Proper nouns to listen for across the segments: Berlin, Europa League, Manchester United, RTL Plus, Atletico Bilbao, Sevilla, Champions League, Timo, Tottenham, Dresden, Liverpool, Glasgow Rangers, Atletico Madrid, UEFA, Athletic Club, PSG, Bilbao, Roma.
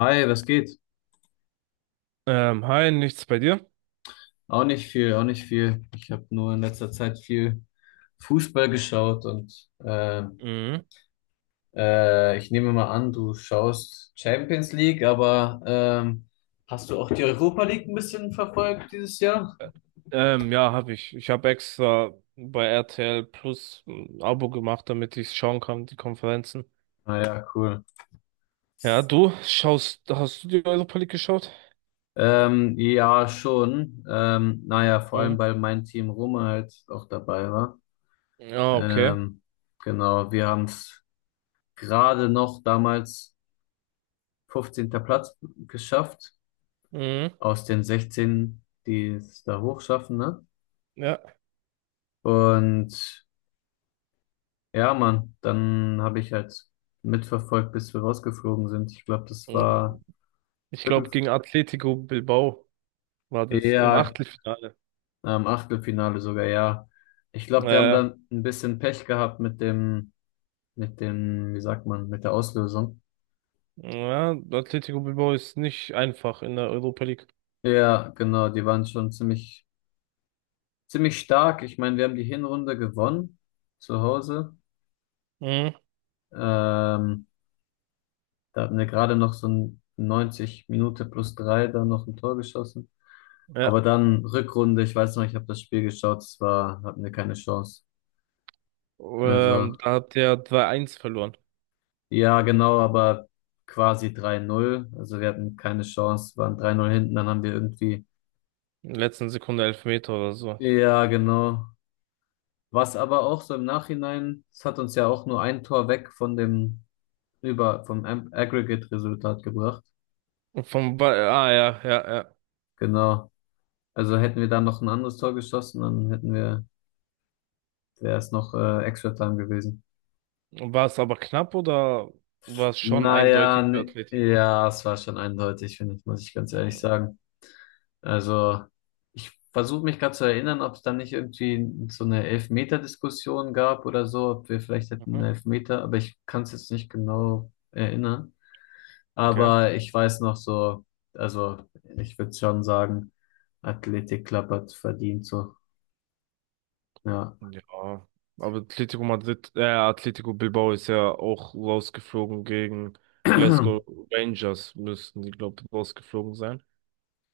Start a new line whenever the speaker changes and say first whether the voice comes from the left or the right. left: Hi, was geht?
right: Hi, nichts bei dir?
left: Auch nicht viel, auch nicht viel. Ich habe nur in letzter Zeit viel Fußball geschaut und
right: Mhm.
left: ich nehme mal an, du schaust Champions League, aber hast du auch die Europa League ein bisschen verfolgt dieses Jahr?
right: Ja, habe ich. Ich habe extra bei RTL Plus ein Abo gemacht, damit ich schauen kann, die Konferenzen.
left: Naja, cool.
right: Ja, du schaust, hast du die Europa League geschaut?
left: Ja, schon. Naja, vor allem,
right: Mhm.
left: weil mein Team Roma halt auch dabei war.
right: Ja, okay.
left: Ähm, genau, wir haben es gerade noch damals 15. Platz geschafft,
right: Mhm.
left: aus den 16, die es da hochschaffen, ne?
right: Ja.
left: Und ja, Mann, dann habe ich halt mitverfolgt, bis wir rausgeflogen sind. Ich glaube, das
right: Mhm.
left: war
right: Ich
left: Viertel,
right: glaube, gegen Atletico Bilbao war das im
left: ja,
right: Achtelfinale.
left: Achtelfinale sogar, ja. Ich glaube, wir haben
right: Äh,
left: dann ein bisschen Pech gehabt mit dem, wie sagt man, mit der Auslösung.
right: ja, Atletico Bilbao ist nicht einfach in der Europa League.
left: Ja, genau, die waren schon ziemlich, ziemlich stark. Ich meine, wir haben die Hinrunde gewonnen zu Hause.
right: Mhm.
left: Ähm, Da hatten wir gerade noch so ein 90 Minute plus drei, dann noch ein Tor geschossen.
right: Ja.
left: Aber dann Rückrunde, ich weiß noch, ich habe das Spiel geschaut, es war, hatten wir keine Chance.
right: Ähm,
left: Also,
right: da hat der 3-1 verloren.
left: ja, genau, aber quasi 3-0. Also wir hatten keine Chance, waren 3-0 hinten, dann haben wir irgendwie,
right: In der letzten Sekunde Elfmeter oder so.
left: ja, genau. Was aber auch so im Nachhinein, es hat uns ja auch nur ein Tor weg von dem, über, vom Aggregate-Resultat gebracht.
right: Vom ba ah ja, ja, ja.
left: Genau. Also hätten wir da noch ein anderes Tor geschossen, dann hätten wir der ist noch Extra Time gewesen.
right: War es aber knapp oder war es schon
left: Naja,
right: eindeutig für
left: ne,
right: Atletico?
left: ja, es war schon eindeutig, finde ich, muss ich ganz ehrlich
right: Mhm.
left: sagen. Also, ich versuche mich gerade zu erinnern, ob es dann nicht irgendwie so eine Elfmeter-Diskussion gab oder so, ob wir vielleicht hätten einen Elfmeter, aber ich kann es jetzt nicht genau erinnern.
right: Okay.
left: Aber ich weiß noch so, also ich würde schon sagen, Athletic Club hat verdient so, ja.
right: Ja, aber Atletico Madrid, Atletico Bilbao ist ja auch rausgeflogen gegen Glasgow Rangers, müssten die, glaube ich, rausgeflogen sein.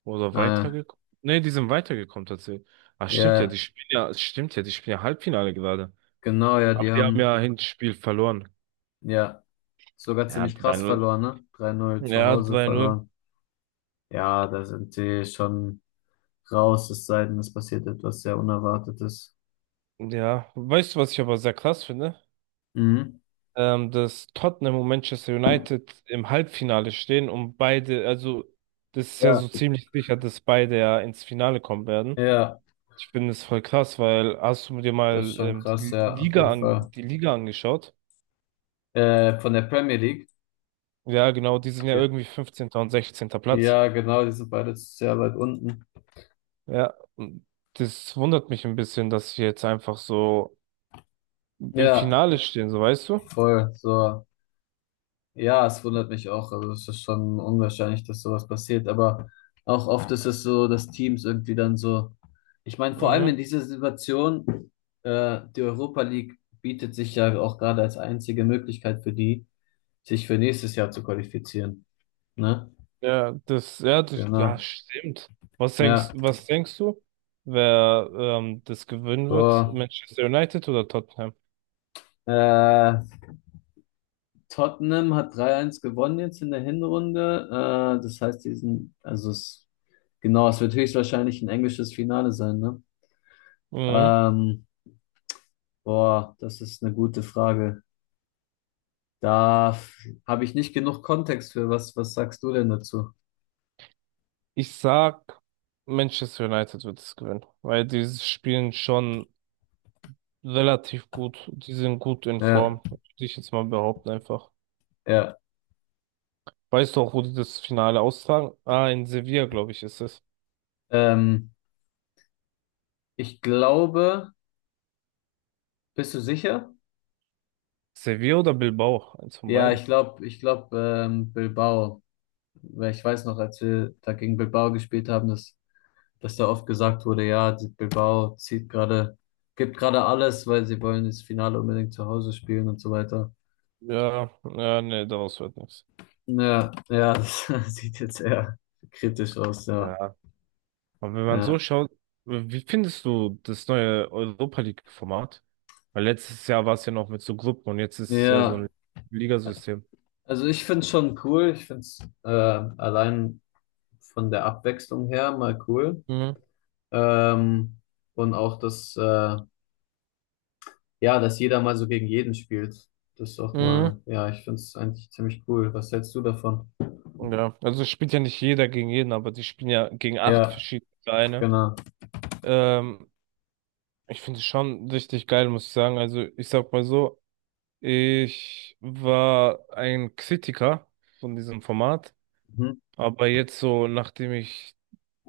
right: Oder
left: Äh,
right: weitergekommen. Nee, die sind weitergekommen tatsächlich. Ah, stimmt ja, die
left: ja,
right: spielen ja, stimmt ja, die spielen ja Halbfinale gerade.
left: genau, ja,
right: Aber
left: die
right: die haben
left: haben,
right: ja Hinspiel verloren.
left: ja. Sogar
right: Ja,
left: ziemlich
right: 3
left: krass
right: null,
left: verloren, ne? 3-0 zu
right: ja,
left: Hause
right: 3 null.
left: verloren. Ja, da sind sie schon raus, es sei denn, es passiert etwas sehr Unerwartetes.
right: Ja, weißt du, was ich aber sehr krass finde?
left: Mhm.
right: Ähm, dass Tottenham und Manchester United im Halbfinale stehen und beide, also das ist ja
left: Ja,
right: so ziemlich sicher, dass beide ja ins Finale kommen werden.
left: ja,
right: Ich finde es voll krass, weil hast du dir
left: das ist
right: mal
left: schon krass,
right: die
left: ja, auf
right: Liga
left: jeden
right: an,
left: Fall.
right: die Liga angeschaut?
left: Von der Premier League.
right: Ja, genau, die sind ja
left: Ge
right: irgendwie 15. und 16. Platz.
left: Ja, genau, die sind beide sehr weit unten.
right: Ja, und das wundert mich ein bisschen, dass sie jetzt einfach so im
left: Ja,
right: Finale stehen, so weißt du?
left: voll, so. Ja, es wundert mich auch. Also es ist schon unwahrscheinlich, dass sowas passiert. Aber auch oft ist es so, dass Teams irgendwie dann so. Ich meine, vor allem in
right: Mhm.
left: dieser Situation, die Europa League bietet sich ja auch gerade als einzige Möglichkeit für die, sich für nächstes Jahr zu qualifizieren. Ne?
right: Ja, das, ja, das, ja,
left: Genau.
right: stimmt.
left: Ja.
right: Was denkst du, wer das gewinnen wird?
left: Boah.
right: Manchester United oder Tottenham?
left: Äh, Tottenham hat 3:1 gewonnen jetzt in der Hinrunde. Das heißt, die sind, also es, genau, es wird höchstwahrscheinlich ein englisches Finale sein, ne?
right: Mhm.
left: Ähm, Boah, das ist eine gute Frage. Da habe ich nicht genug Kontext für. Was sagst du denn dazu?
right: Ich sag, Manchester United wird es gewinnen, weil die spielen schon relativ gut. Die sind gut in
left: Ja,
right: Form, würde ich jetzt mal behaupten einfach.
left: ja.
right: Weißt du auch, wo die das Finale austragen? Ah, in Sevilla, glaube ich, ist es.
left: Ähm, Ich glaube, bist du sicher?
right: Sevilla oder Bilbao? Eins von
left: Ja,
right: beiden.
left: ich glaube, Bilbao. Weil ich weiß noch, als wir da gegen Bilbao gespielt haben, dass da oft gesagt wurde, ja, die Bilbao zieht gerade, gibt gerade alles, weil sie wollen das Finale unbedingt zu Hause spielen und so weiter.
right: Ja, ja, nee, daraus wird nichts.
left: Ja, ja, das sieht jetzt eher kritisch aus, ja.
right: Ja, aber wenn man
left: Ja,
right: so schaut, wie findest du das neue Europa League-Format? Weil letztes Jahr war es ja noch mit so Gruppen und jetzt ist es ja so
left: ja.
right: ein Ligasystem.
left: Also ich finde es schon cool. Ich finde es allein von der Abwechslung her mal cool.
right: Mhm.
left: Ähm, und auch, dass jeder mal so gegen jeden spielt. Das ist auch
right: Mhm.
left: mal, ja, ich finde es eigentlich ziemlich cool. Was hältst du davon?
right: Ja, also es spielt ja nicht jeder gegen jeden, aber die spielen ja gegen acht
left: Ja,
right: verschiedene Vereine.
left: genau.
right: Ähm, ich finde es schon richtig geil, muss ich sagen. Also ich sag mal so, ich war ein Kritiker von diesem Format,
left: Mhm.
right: aber jetzt so, nachdem ich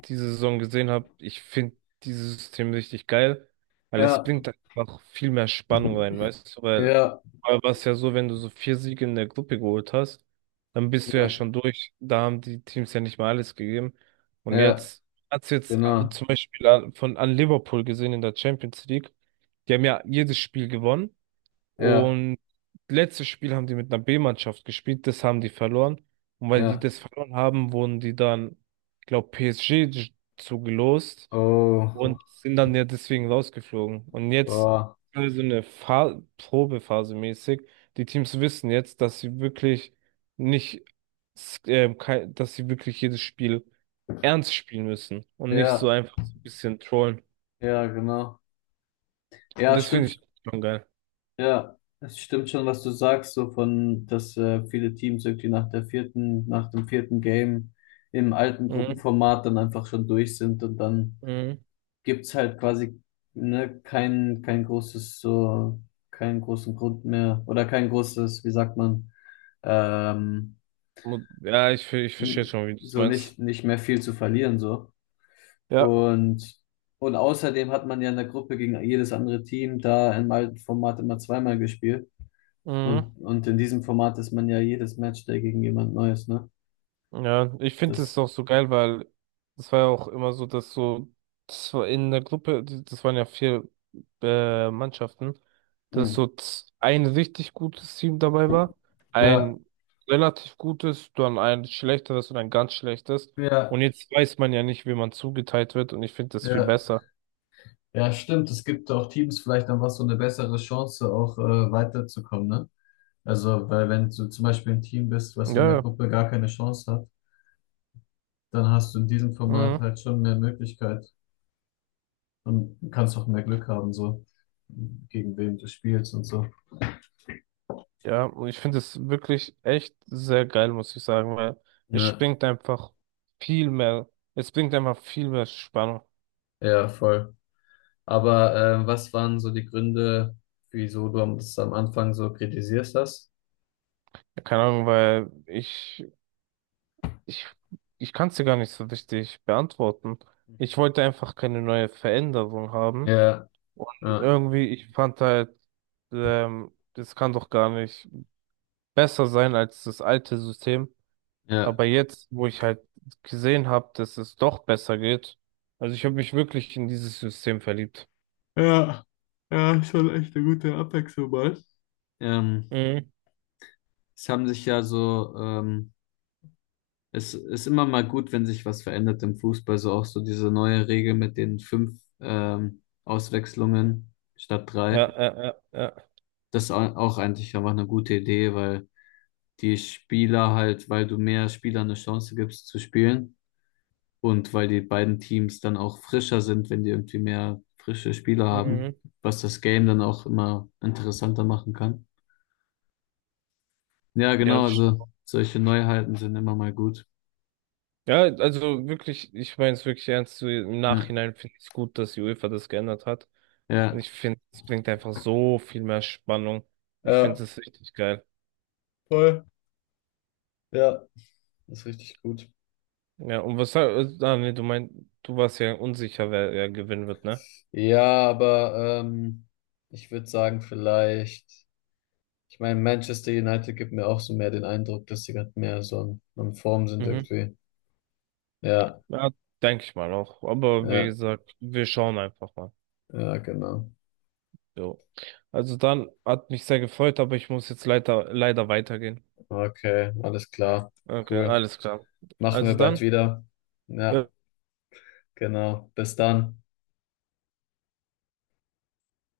right: diese Saison gesehen habe, ich finde dieses System richtig geil, weil es
left: Ja,
right: bringt einfach viel mehr Spannung rein, weißt du? Weil
left: ja,
right: vorher war es ja so, wenn du so 4 Siege in der Gruppe geholt hast, dann bist du ja
left: ja,
right: schon durch. Da haben die Teams ja nicht mal alles gegeben. Und
left: ja,
right: jetzt hat's jetzt
left: genau.
right: zum Beispiel an, von an Liverpool gesehen in der Champions League. Die haben ja jedes Spiel gewonnen.
left: Ja,
right: Und letztes Spiel haben die mit einer B-Mannschaft gespielt, das haben die verloren. Und weil die
left: ja.
right: das verloren haben, wurden die dann, glaube PSG zugelost.
left: Oh,
right: Mhm. Und sind dann ja deswegen rausgeflogen. Und jetzt
left: boah.
right: so eine Fa Probephase mäßig. Die Teams wissen jetzt, dass sie wirklich nicht, s- kei- dass sie wirklich jedes Spiel ernst spielen müssen und nicht so
left: Ja,
right: einfach so ein bisschen trollen.
left: ja, genau.
right: Und
left: Ja,
right: das
left: stimmt.
right: finde ich schon geil.
left: Ja, es stimmt schon, was du sagst, so von, dass viele Teams irgendwie nach der vierten, nach dem vierten Game im alten
right: Mhm.
left: Gruppenformat dann einfach schon durch sind und dann
right: Mhm.
left: gibt's halt quasi ne, kein großes, so, keinen großen Grund mehr oder kein großes, wie sagt man, ähm,
right: Ja, ich verstehe schon, wie du es
left: so
right: meinst.
left: nicht, nicht mehr viel zu verlieren, so.
right: Ja,
left: Und, und außerdem hat man ja in der Gruppe gegen jedes andere Team da im alten Format immer zweimal gespielt.
right: mhm.
left: Und in diesem Format ist man ja jedes Matchday gegen jemand Neues, ne?
right: Ja, ich finde
left: Das,
right: es auch so geil, weil es war ja auch immer so, dass so, das war in der Gruppe, das waren ja vier Mannschaften, dass so
left: hm.
right: z- ein richtig gutes Team dabei war,
left: Ja,
right: ein relativ gutes, dann ein schlechteres und ein ganz schlechtes.
left: ja,
right: Und jetzt weiß man ja nicht, wie man zugeteilt wird und ich finde das viel
left: ja.
right: besser.
left: Ja, stimmt. Es gibt auch Teams vielleicht dann was so eine bessere Chance, auch weiterzukommen, ne? Also, weil wenn du zum Beispiel ein Team bist, was in der
right: Ja,
left: Gruppe gar keine Chance hat, dann hast du in diesem Format
right: ja.
left: halt schon mehr Möglichkeit und kannst auch mehr Glück haben, so gegen wem du spielst und so.
right: Ja, und ich finde es wirklich echt sehr geil, muss ich sagen, weil es
left: Ja,
right: bringt einfach viel mehr, es bringt einfach viel mehr Spannung.
left: ja, voll. Aber was waren so die Gründe, wieso du das am Anfang so kritisierst hast?
right: Ja, keine Ahnung, weil ich, ich kann es dir gar nicht so richtig beantworten. Ich
left: Mhm.
right: wollte einfach keine neue Veränderung haben.
left: Ja,
right: Und
left: ja,
right: irgendwie, ich fand halt, das kann doch gar nicht besser sein als das alte System.
left: ja.
right: Aber jetzt, wo ich halt gesehen habe, dass es doch besser geht, also ich habe mich wirklich in dieses System verliebt.
left: Ja, ja, schon echt eine gute Abwechslung mal. Ähm,
right: Mhm.
left: Es haben sich ja so, es ist immer mal gut, wenn sich was verändert im Fußball, so auch so diese neue Regel mit den fünf Auswechslungen statt
right: Ja,
left: drei.
right: ja, ja, ja.
left: Das ist auch eigentlich einfach eine gute Idee, weil die Spieler halt, weil du mehr Spielern eine Chance gibst zu spielen. Und weil die beiden Teams dann auch frischer sind, wenn die irgendwie mehr frische Spieler haben,
right: Mhm.
left: was das Game dann auch immer interessanter machen kann. Ja,
right: Ja,
left: genau,
right: das ist-
left: also solche Neuheiten sind immer mal gut.
right: ja, also wirklich, ich meine es wirklich ernst. So im
left: Ja,
right: Nachhinein finde ich es gut, dass die UEFA das geändert hat.
left: ja,
right: Und ich finde, es bringt einfach so viel mehr Spannung. Ich
left: ja,
right: finde es richtig geil.
left: voll. Ja, ist richtig gut.
right: Ja, und was, du meinst, du warst ja unsicher, wer, wer gewinnen wird, ne?
left: Ja, aber ich würde sagen, vielleicht, ich meine, Manchester United gibt mir auch so mehr den Eindruck, dass sie gerade mehr so in Form sind
right: Mhm.
left: irgendwie. Ja,
right: Ja, denke ich mal auch. Aber wie
left: ja,
right: gesagt, wir schauen einfach mal.
left: ja, genau.
right: So. Also dann hat mich sehr gefreut, aber ich muss jetzt leider, leider weitergehen.
left: Okay, alles klar.
right: Okay,
left: Cool.
right: alles klar.
left: Machen
right: Also
left: wir bald
right: dann.
left: wieder.
right: Ja,
left: Ja, genau. Bis dann.